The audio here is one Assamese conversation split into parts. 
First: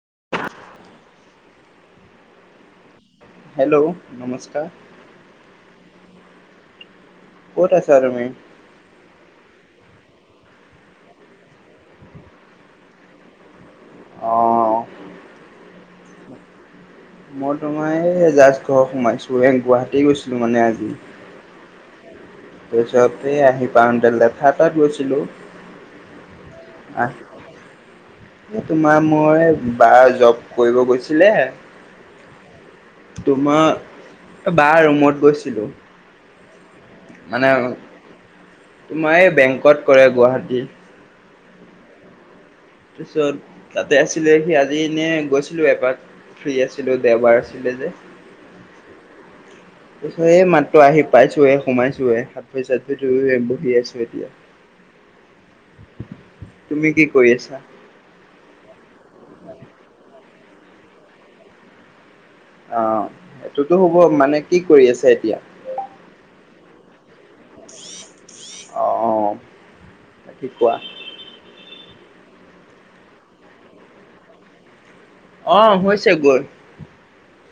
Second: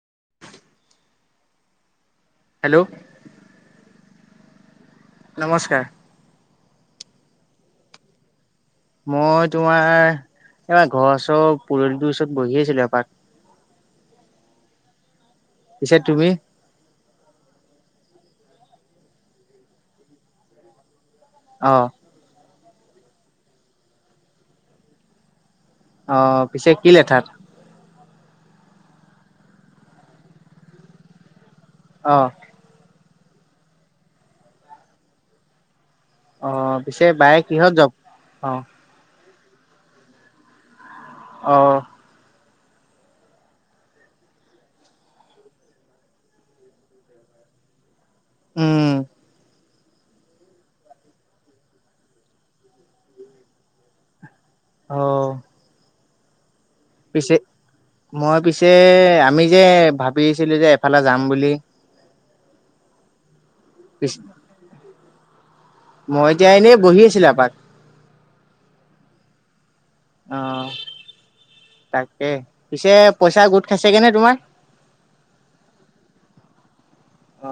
[inaudible] হেল্ল' হেল্ল', নমস্কাৰ। নমস্কাৰ। ক'ত আছা তুমি? মই তোমাৰ এইবাৰ ঘৰৰ ওচৰ পদুলিটোৰ ওচৰত বহি আছিলো এপাক। অঁ পিছে তুমি? মই তোমাৰ এইজাষ্ট ঘৰ সোমাইছো এ গুৱাহাটী গৈছিলো মানে আজি। অঁ। তাৰ পিছত এই আহি পাওঁতে লেঠা তাত গৈছিলো। অ, পিছে কি লেথাত? তোমাৰ মই বাৰ জব কৰিব গৈছিলে আহ। তোমাৰ বা ৰুমত গৈছিলো। অ, পিছে বায়ে কিহত যাব অ, বেংকট কৰে গুৱাহাটী। আহ। তাৰপিছত তাতে আছিলে সি আজি এনে গৈছিলো এপাক। ফ্ৰী আছিলো দেওবাৰ আছিলে যে। উম। এই মাত্ৰ আহি পাইছো হে সোমাইছোৱে হাত ভৰি চাত ভৰি ধুই বহি আছো এতিয়া। অহ। তুমি কি কৰি আছা? মই পিছে আমি যে ভাবিছিলো যে এফালে যাম বুলি। অ, সেইটোতো হ'ব। পি মানে কি কৰি আছে এতিয়া? মই এতিয়া এনেই বহি আছিল। আহ। আহ। তাকে পিছে পইচা গোট খাইছেগে নে তোমাৰ? অ, হৈছে গৈ। অ।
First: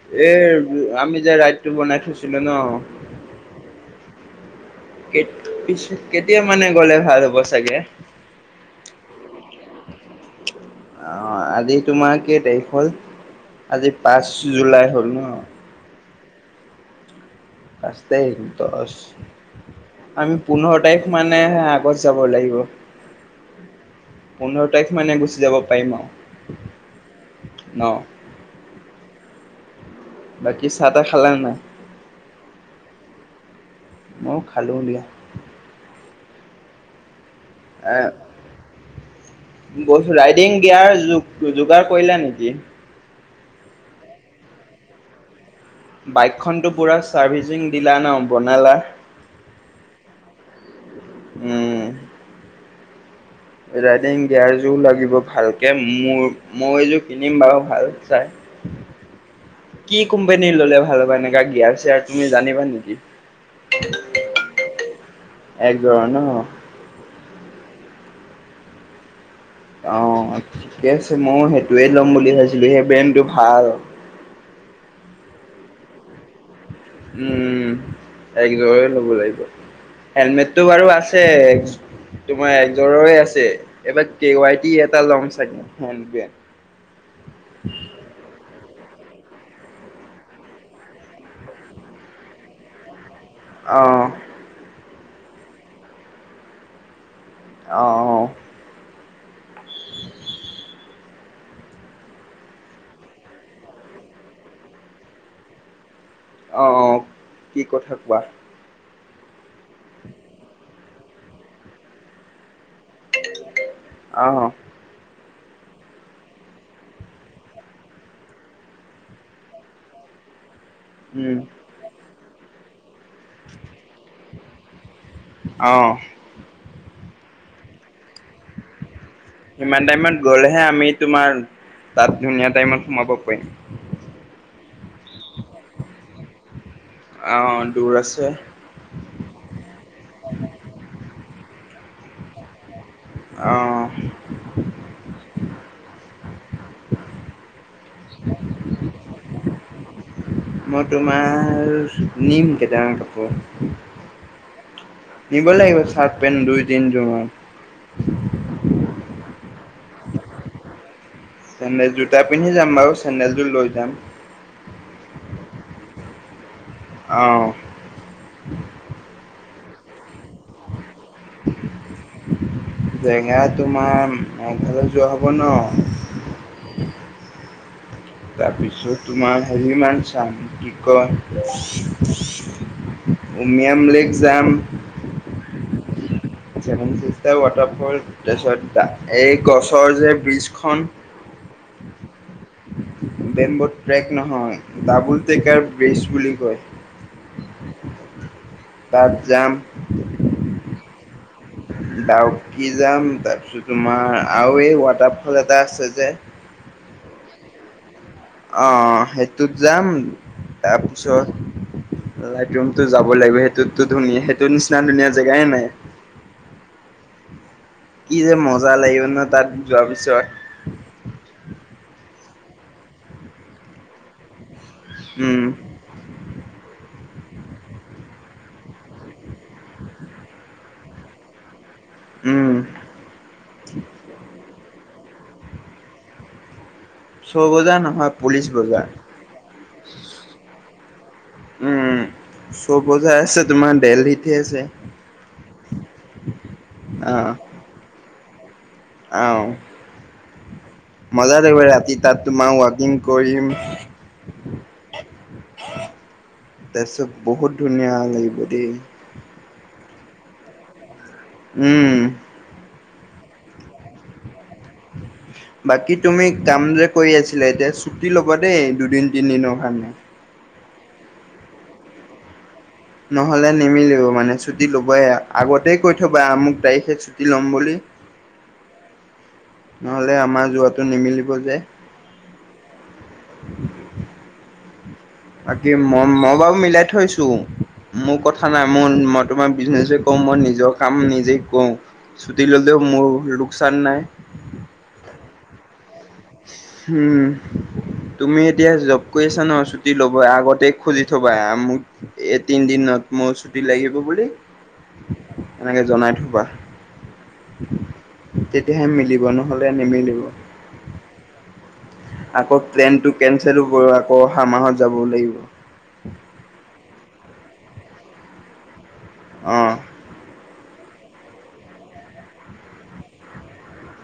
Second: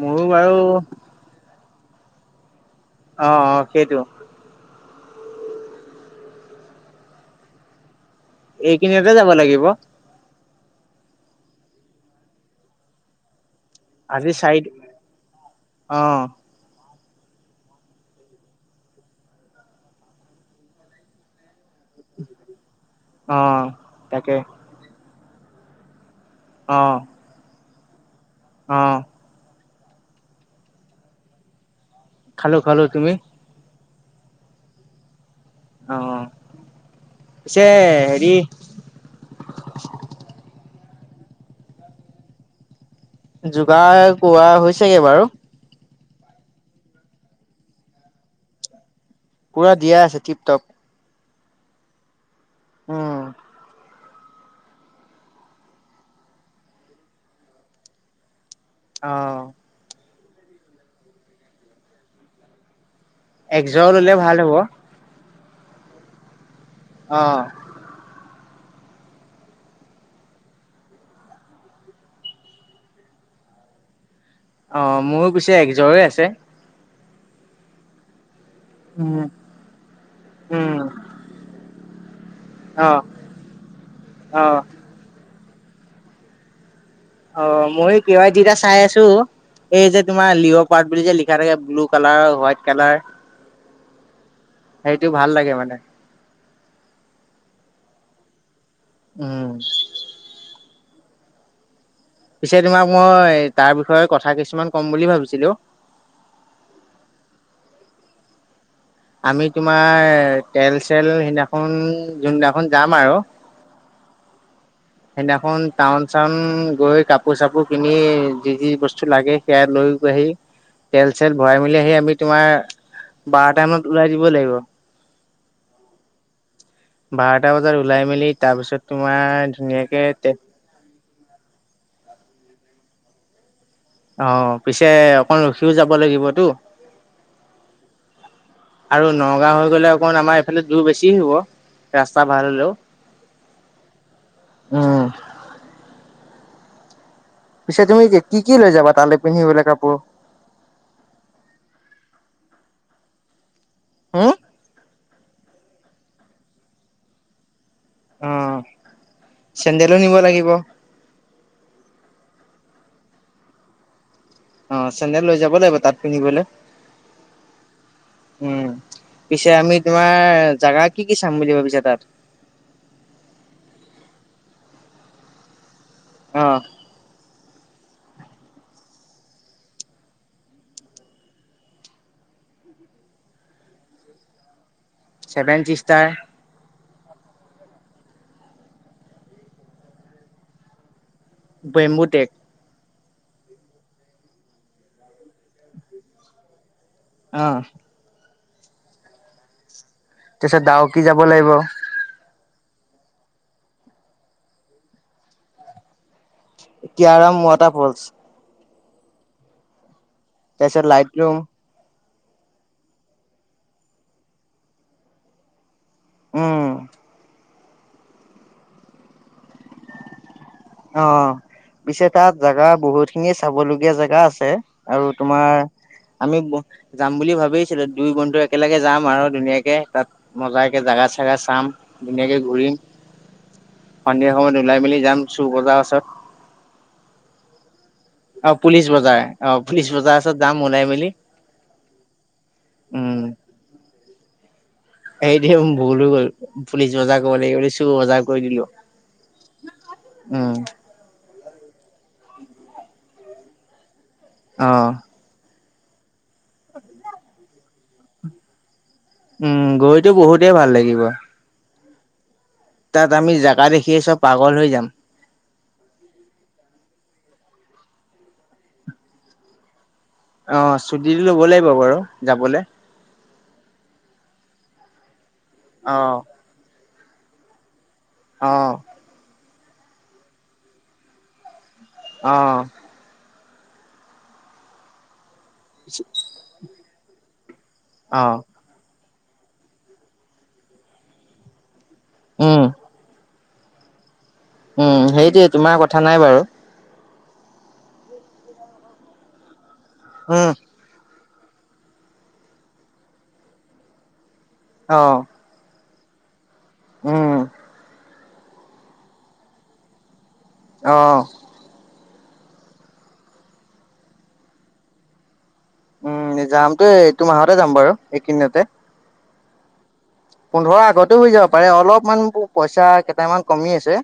মোৰো বাৰু এৰ আমি যে ৰাইটো বনাই থৈছিলো ন। অ, অ, সেইটো। পিছে কেতিয়া মানে গলে ভাল হ'ব চাগে? এই কেইদিনতে যাব লাগিব। অ, আজি তোমাৰ কেই তাৰিখ হল? আজি পাঁচ জুলাই হ'ল ন। অ পাচঁ তাৰিখ দহ আমি পোন্ধৰ তাৰিখ মানে আগত যাব লাগিব। অ, তাকে। পোন্ধৰ তাৰিখ মানে গুচি যাব পাৰিম আৰু। অ। ন? আহ। বাকী চাহ-তাহ খালা নে নাই? খালো খালো। তুমি? ময়ো খালো দিয়া। অ। পিছে এ, হেৰি গৈছো ৰাইডিং দিয়াৰ যোগাৰ কৰিলা নেকি? যোগাৰ কৰা হৈ ছেগে বাৰু। বাইকখনতো পুৰা চাৰ্ভিচিং দিলা ন বনালা? পুৰা দিয়া আছে টিপ টপ। উম। উম। ৰাইডিং গিয়াৰ জোৰ লাগিব ভালকে মোৰ মই এইযোৰ কিনিম বাৰু ভাল চাই। অঁ। কি কোম্পোনীৰ ল'লে ভাল হব এনেকা গিয়াৰ চিয়াৰ তুমি জানিবা নেকি একযৰ ললে ভাল হ'ব একজৰ ন আহঁ অঁ ঠিকে আছে মই সেইটোৱে ল'ম বুলি ভাবিছিলো সেই ব্ৰেনটো ভাল অঁ মোৰো পিছে একযৰে আছে উম একজ লব উম লাগিব। হেলমেটটো উম বাৰু আছে তোমাৰ অ এযোৰৰে আছে এইবাৰ কে অ ৱাই টি এটা লম চাগে হেণ্ড বেগ অ ময়ো কে ৱাই এদি দাছ চাই আছো এই যে তোমাৰ লিঅ' পাৰ্ট বুলি যে লিখা থাকে ব্লু কালাৰ হোৱাইট কালাৰ আহঁ সেইটো ভাল লাগে মানে আঁহ আহঁ উম পিছে তোমাক মই তাৰ বিষয়ে কথা কিছুমান কম বুলি ভাবিছিলো অঁ অঁ কি কথা কোৱা আমি তোমাৰ তেল চেল সিদিনাখন যোনদিনা খন যাম আৰু অ', সেইদিনাখন টাউন চাউন গৈ কাপোৰ চাপোৰ কিনি যি যি বস্তু লাগে সেয়া লৈ আহি তেল চেল উম, ভৰাই মেলি আহি আমি তোমাৰ বাৰটা মানত ওলাই দিব লাগিব। অ', বাৰটা বজাত লাই মেলি তাৰ পিছত তোমাৰ সিমান ধুনীয়াকে টাইমত গ'লেহে আমি তোমাৰ তাত ধুনীয়া টাইমত সোমাব পাৰিম। অ পিছে অকন ৰখিও যাব লাগিবতো। অ', দূৰ আছে আৰু নগাঁও হৈ গলে অকণ আমাৰ এইফালে দুৰ বেছি হব। ৰাস্তা ভাল হলেও। আহঁ [unintelligible] উম পিছে তুমি কি কি লৈ যাবা তালৈ পিন্ধিবলে কাপোৰ? মই তোমাৰ নিম কেইটামান কাপোৰ। হো? নিব লাগিব চাৰ্ট পেণ্ট দুই তিনযোৰমান। অঁ চেন্দেলো নিব লাগিব। চেন্দেল জোতা পিন্ধি যাম বাৰু চেণ্ডেল যোৰ লৈ যাম। অঁ চেন্দেল লৈ যাব লাগিব তাত পিন্ধিবলৈ। অ', উম পিছে আমি তমাৰ জোগা কি কি চাম বুলি ভাবিছা তাত? জেগা তোমাৰ মফালত যোৱা হব ন। অহ। তাৰপিছত তোমাৰ হেৰি মান চাম কি কয় [unintelligible] উ মিয়াম লেক যাম। Seven sisters. Seven sisters waterfall তাৰপিছত এই গছৰ যে ব্ৰিজখন। বেম্বুটেক? বেম্ব ট্ৰেক নহয় ডাবুল ট্ৰেকাৰ ব্ৰেচ বুলি কয়। আহ। তাত যাম তাৰপিছত ডাৱকি যাব লাগিব ডাউকী যাম তাৰপিছত তোমাৰ আৰু এই ৱাটাৰ ফল এটা আছে যে কাৰম ৱাটাৰফলচ অ সেইটোত যাম। তচত লাইট ৰুম লাইটৰুমতটো যাব লাগিব সেইটোতো ধুনীয়া সেইটো নিচিনা ধুনীয়া জেগাই নাই। উম। কি যে মজা লাগিব ন তাত যোৱাৰ পিছত? অ পিছে তাত জেগা বহুত খিনি চাবলগীয়া জেগা আছে। আৰু উম তোমাৰ আমি যাম বুলি ভাবিছিলো দুই বন্ধু একেলগে যাম আৰু ধুনীয়াকে তাত মজাকাকে জাগা চাগা চাম। ধুনীয়াকে উম ঘূৰিম সন্ধিয়া সময়ত ওলাই মেলি চু বজাৰ আছে। ছ বজা নহয়। অ পুলিচ বজাৰ অ পুলিচ বজাৰ ওছৰত যাম ওলাই মেলি। উম চব বজাত আছে তোমাৰ দেলহিতে আছে। এইটো ভুল হৈ গল পুলিচ বজাৰ আহ কৰিব লাগিব চুৰ বজাৰ কৰি দিলো। আহ। উম। মজা থাগিব ৰাতি তাত তোমাক ৱাকিং কৰিম। আহ। তাৰপিছত বহুত ধুনীয়া লাগিব দেই উম গৈতো বহুতেই ভাল লাগিব উম তাত আমি জোগা দেখিয়ে চব পাগল হৈ যাম বাকী তুমি কাম যে কৰি আছিলা এতিয়া ছুটি ল'বা দেই দুদিন তিনদিনৰ কাৰণে অ চুটি লব লাগিব বাৰু যাবলৈ নহ'লে নিমিলেও মানে ছুটি ল'বই আগতে কৈ অ থবা মোক তাৰিখে ছুটি ল'ম বুলি অ নহলে আমাৰ যোৱাতটো নিমিলিব যে অঁ [unintelligible] [inaudible] বাকি মই মই বাৰু মিলাই থৈছো মোৰ অ কথা নাই মোৰ ম তোমাৰ বিজনেছে কওঁ মই নিজৰ কাম নিজেই কৰোঁ ছুটি উম ল'লেও মোৰ লোকচান নাই উম সেইটোৱে তোমাৰ কথা নাই বাৰু উম তুমি এতিয়া জব কৰি আছা ন ছুটি ল'ব উম আগতে খুজি অথবাোক এ তিনি দিনত মোৰ ছুট লাগিব বুলি অ এনেকে জনাই থবা উম তেতিয়াহে মিলিব নহলে নিমিলিব আহ আকৌ প্লেনতটো কেনচেলো কৰ আকৌ অহা মাহত যাব লাগিব উম যামটো এইটো মাহতে যাম বাৰু এইকেইদিনতে আহ পোন্ধৰ আগতে হৈ যাব পাৰে অলপমান পইচা কেইটামান কমি আছে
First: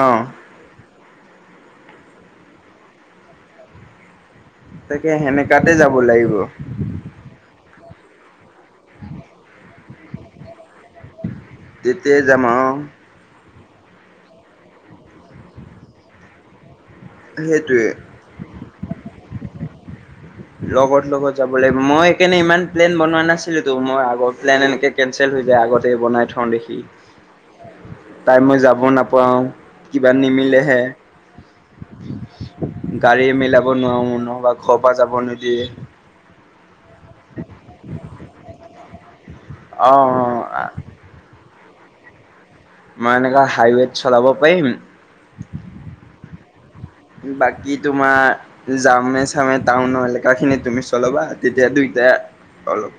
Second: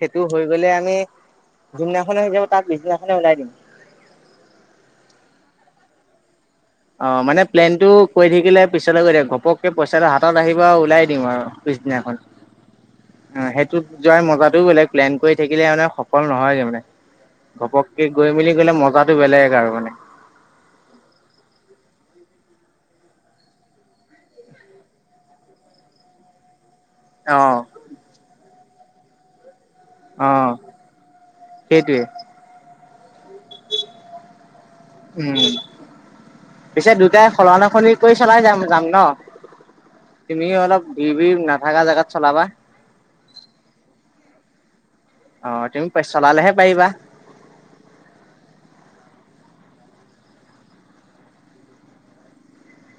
অ', সেইটো হৈ গলে আমি যোনদিনাখনে হৈ যাব তাক পিছদিনাখনে ওলাই দিম তাকে সেনেকাতে যাব লাগিব। অ মানে প্লেনটো কৈ থাকিলে পিছলৈ গৈ থাক ঘপকে পইচাটো হাতত আহি ওলাই দিম আৰু পিছদিনাখন তেতিয়াই যাম আৰু অ ত যোৱাৰ মজাটোও বেলে প্লেন কৰি থাকিলে মানে সফল নহয়গে মানে। সেইটোৱে। ঘপককে গৈ মেলি গ'লে মজাটো বেলেগ আৰু মানে। লগত লগত যাব মই কেনে ইমান প্লেন বনোৱা নাছিলো তো মই আগৰ প্লেন এনেকে কেনচেল হৈ যায় আগতেই বনাই থওঁ দেখি অ' তাই মই যাব নাপাওঁ কিবা অ' নিমিলেহে সেইটোৱে গাড়ী মিলাব নোৱাৰো, নব ঘৰ পৰা যাব উম। নোৱাৰো পিছে দুটাই সলনাসলনি কৰি চলাই যাম যাম ন? অ অ তুমি অলপ বি বি নাথাকা জাগাত চলাবা। মই এনেুৱা হাইৱেত চলাব পাৰিম, অ তুমি চলালেহে পাৰিবা। বাকী তোমাৰ যামে চামে টাউনৰ এলেকা খিনি তুমি চলাবা তেতিয়া দুই দে অলপ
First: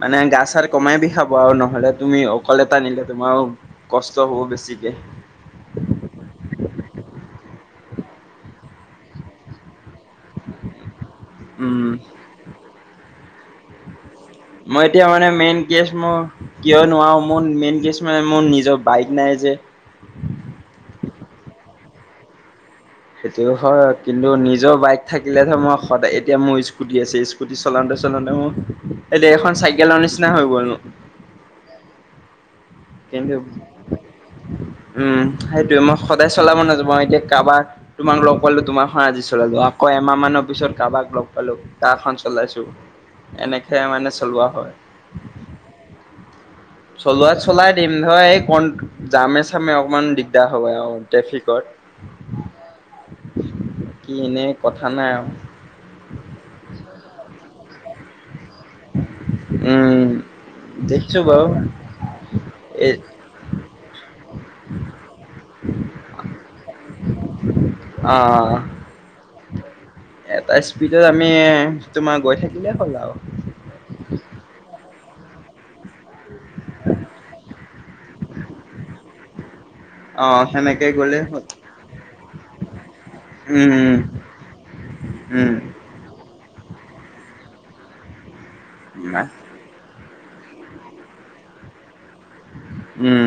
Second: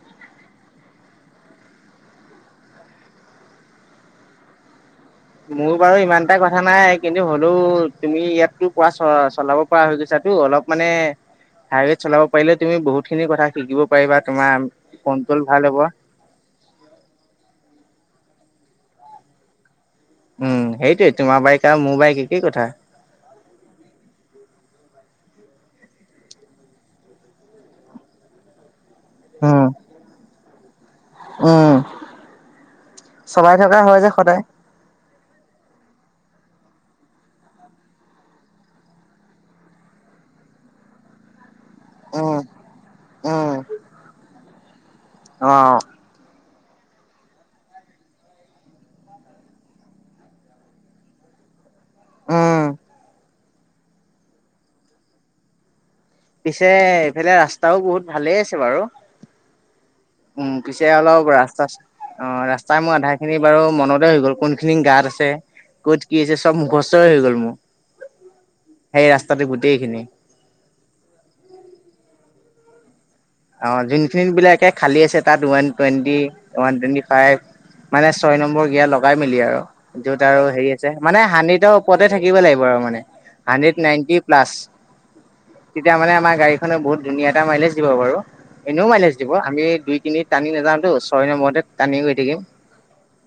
মানে গা চাৰ কমাই বিষাব আৰু নহলে তুমি অকলে টানিলে তোমাৰ কষ্ট হ'ব বেছি। মোৰ বাৰু ইমানটা কথা নাই কিন্তু হলেও তুমি ইয়াতো পৰা চ চলাব পৰা হৈ গৈছাতো অলপ মানে উম হাইৱেত চলাব পাৰিলে তুমি বহুত খিনি কথা শিকিব পাৰিবা তোমাৰ মই এতিয়া মানে কন্ট্ৰল মেইন ভাল হ'ব কেচ মই কিয় নোৱাৰো মোৰ মেইন কেছ মানে মোৰ নিজৰ বাইক নাই যে উম সেইটোৱে তোমাৰ বাইকে আৰু মোৰ বাইক একেই কথা। সেইটো হয় কিন্তু নিজৰ বাইক থাকিলে ধৰ মই সদায় এতিয়া মোৰ স্কুটি আছে স্কুটি চলাওঁতে আচলতে মোৰ এই দেৰ বেলেগ এখন চাইকেলৰ নিচিনা হৈ গ'ল নো উ কিন্তু উম সেইটোয়ে মই সদায় চলাব নযো মই এতিয়া কাৰোবাক তোমাক লগ পালো তোমাৰ আজি চলালো, আকৌ এমাহ মানৰ পিছত কাৰোবাক লগ পালো তাৰখন উম চলাইছোঁ এনেকৈ মানে চলোৱা হয়। আহ চলোৱাত চলাই দিম ধৰা এই ক জামে চামে অকমান দিগদাৰ হয় আৰু ট্ৰেফিকৰ। উম কি এনেই কথা নাই আৰু। পিছে এইফালে ৰাস্তাও বহুত ভালে আছে। বাৰু উম উম পিছে দেখিছো অলও বাৰু ৰাস্তা চ্ত অ ৰাস্তাই এই মোৰ আধা খিনি বাৰু মনতে হৈ গ'ল কোন খিনি গাত আছে, ক'ত কি আ হৈছে চব গছৰ হৈ গ'ল মোৰ। অ তাতে গোটেইখিনি। এটা স্পীডত আমি তোমাৰ গৈ থাকিলে হ'ল আৰু। অ যোনখিনি বিলাকে খালী আছে তাত one twenty, one twenty five মানে ছয় নম্বৰ গিয়েৰ লগাই মেলি আৰু য'ত অ আৰু হেৰি সেনেকে আছে মানে গ'লে হ'ল হান্দ্ৰেতৰ ওপৰতে থাকিব লাগিব আৰু। হান্দেত উম নাইনতি প্লাছ উম তেতিয়া মানে আমাৰ গাড়ি বহুত ধুনীয়া এটা মাইলেজ দিব বাৰু। এনেও মাইলেজ দিব আমি দুই তিনি টানি নাযাওঁটো ছয় নম্বৰতে টানি থাকিম উম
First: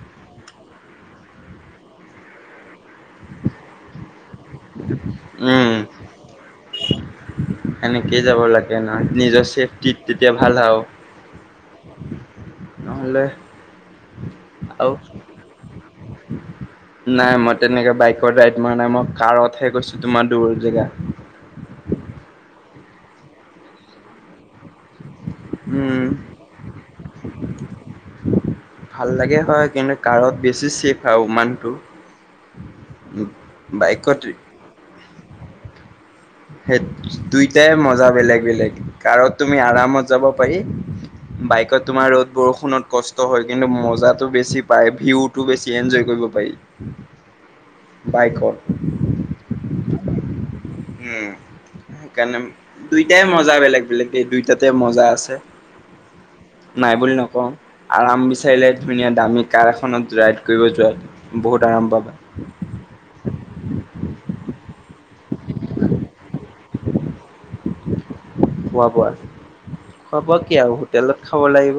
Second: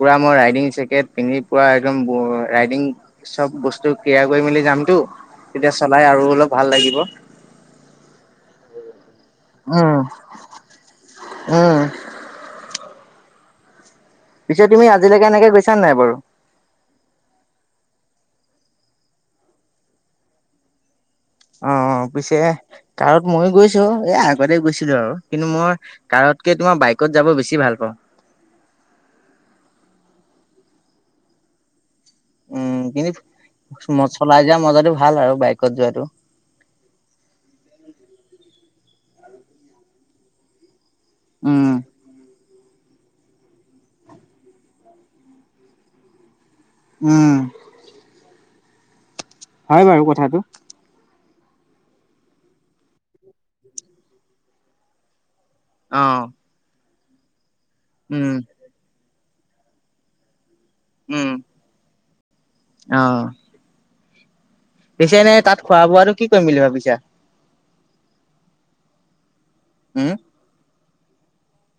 পুৰা মই ৰাইডিং জেকেট পিন্ধি পুৰা একদম ৰাইডিং চব বস্তু ক্লিয়াৰ কৰি মেলি যামতটো, তেতিয়া উম চলাই আৰু অলপ ভাল লাগিব। সেনেকেই যাব লাগে নহয় নিজৰ চেফটিত উম তেতিয়া ভাল আৰু। উম ভালে। পিছে তুমি আজিলৈকে এনেকে গৈছা নে নাই বাৰু। নাই মই তেনেকে বাইকৰ ৰাইড মৰা নাই মই কাৰতহে গৈছো তোমাৰ দূৰ জেগা- অ পিছে তত ময়ো গৈছো এ আগতে গৈছিলো আৰু কিন্তু মই উম কাৰতকে তোমাৰ বাইকত যাব বেছি ভাল পাওঁ। ভাল লাগে হয় কিন্তু কাৰত বেছি চেফ আৰু মানুহটো- উম কিন্তু বাইকত চলাই যোৱা মজাটো ভাল আৰু বাইকত যোৱাাতটো- সেই দুইটাই মজা বেলেগ -বেলেগ কাৰত তুমি আৰামত যাব পাৰি। উম বাইকত তোমাৰ ৰ'দ, বৰষু, ফোনত কষ্ট হয় কিন্তু মজাটো বেছি পায় ভিউতটো বেছি এনজয় কৰিব পাৰি। উম বাইকৰ হয় বাৰু কথাটো উ সেইকাৰণে দুইটাই মজা বেলেগ বেলেগ এই দুইটাতে মজা আছে। অহ নাই বুলি নকওঁ আৰাম বিচাৰিলে ধুনীয়া দামী কাৰ এখনত যই কৰিব যোৱাত বহুত আৰাম পাবা অহ পিছেনে তাত খোৱা বোৱাটো কি কৰিম বুলি ভাবিছা। খোৱা- বোৱা? উম খোৱা- বোৱা কি আৰু হোটেলত খাব লাগিব।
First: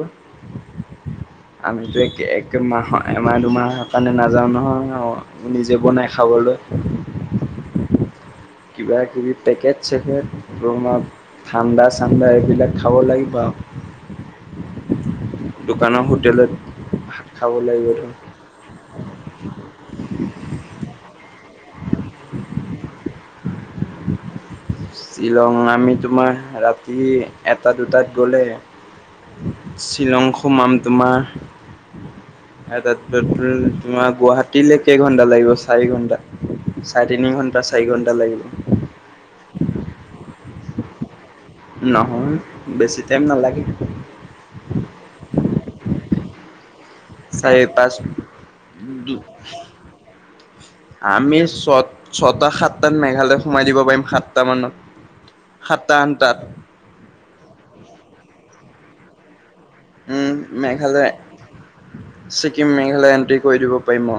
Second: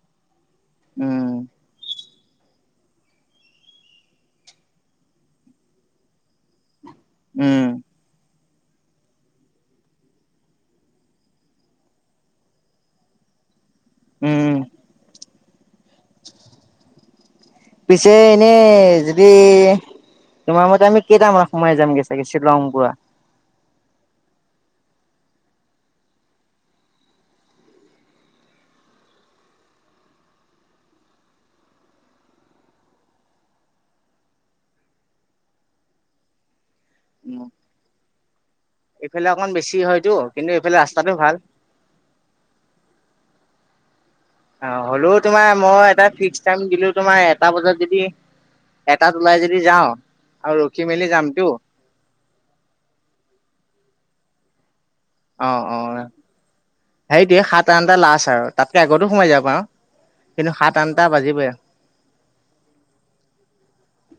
উম আমি ত একমাহৰ এমাহ দুমাহৰ কাৰণে নাযাওঁ নহয় নিজে বনাই খাবলৈ। উম কিবা কিবি পেকেজ চেকট বনাম ঠাণ্ডা ছাণ্ডা এইবিলাক খাব লাগিব আৰু উম দোকানৰ হোটেলত খাব লাগিব পিছে ধৰ এনেই যদি তোমাৰ মতে আমি- কেইটামানত সোমাই যামগৈ চাগে শ্বিলং পুৰা- শ্বিলং আমি তোমাৰ ৰাতি এটা দুটাত গ'লে- শ্বিলং সোমাম তোমাৰ তাত তোমাৰ গুৱাহাটীলৈ কেই ঘন্টা লাগিব চাৰি ঘন্টা। চাৰে তিনি ঘণ্টা চাৰি ঘণ্টা লাগিল। এইফালে অকমান বেছি হয়টো কিন্তু এইফালে ৰাস্তা ভাল- নহ বেছি টাইম ন লাগে। অ হ'লেও তোমাৰ মই এটা ফিক্স টাইম দিলো তোমাৰ এটা চাৰি বজাত পাঁচ যদি। এটাত ওলাই যদি যাওঁ। আৰু ৰখি মেলি আমি যামতো ছ ছটা সাতটাত মেঘালয়ত সোমাই দিব পাৰিম সাতটা মানত। অ অ সাতটা আঠটাত হে দ সাত আঠটা লাষ্ট আৰু তাতকে আগতো সোমাই যাবাৰ আৰু- উম মেঘালয় ছিকিম মেঘালয় এন্ট্ৰি কৰি দিব পাৰিম অ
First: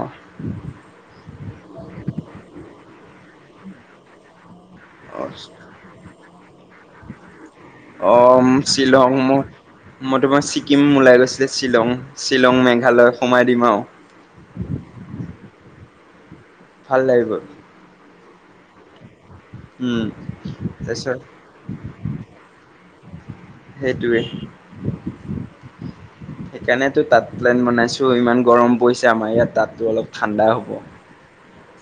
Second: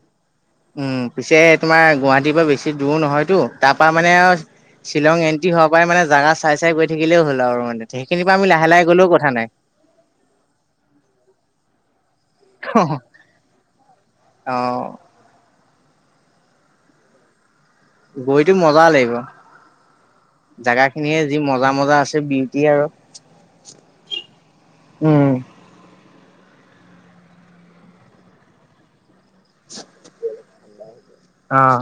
উম পিছে তোমাৰ গুৱাহাটীৰ পৰা বেছি দূৰ নহয়তো তাৰ পৰাা মানে আৰু- [unintelligible] শ্বিলং অ', এণ্ট্ৰি হোৱাৰ পৰাই মানে জাগা চাই চাই গৈ থাকিলেও হ'ল আৰু মানে অ সেইখিনিৰ পৰা আমি লাহে লাহে গ'লেও শ্বিলং কথা ম নাই মই তোমাৰ ছিকিম ওলাই গৈছিলে শ্বিলং- শ্বিলং মেঘালয় সোমাই দিম। আৰু অ ভাল লাগিব- গৈতো মজা লাগিব- উম, জাগা তাৰপিছত খিনিয়ে যি মজা মজা আছে বিউটি আৰু সেইটোৱে উম সেইকাৰণটো তাত প্লেন বনাইছো ইমান গৰম পৰিছে আমাৰ ইয়াত তাতো অলপ ঠাণ্ডা হ'ব। আহ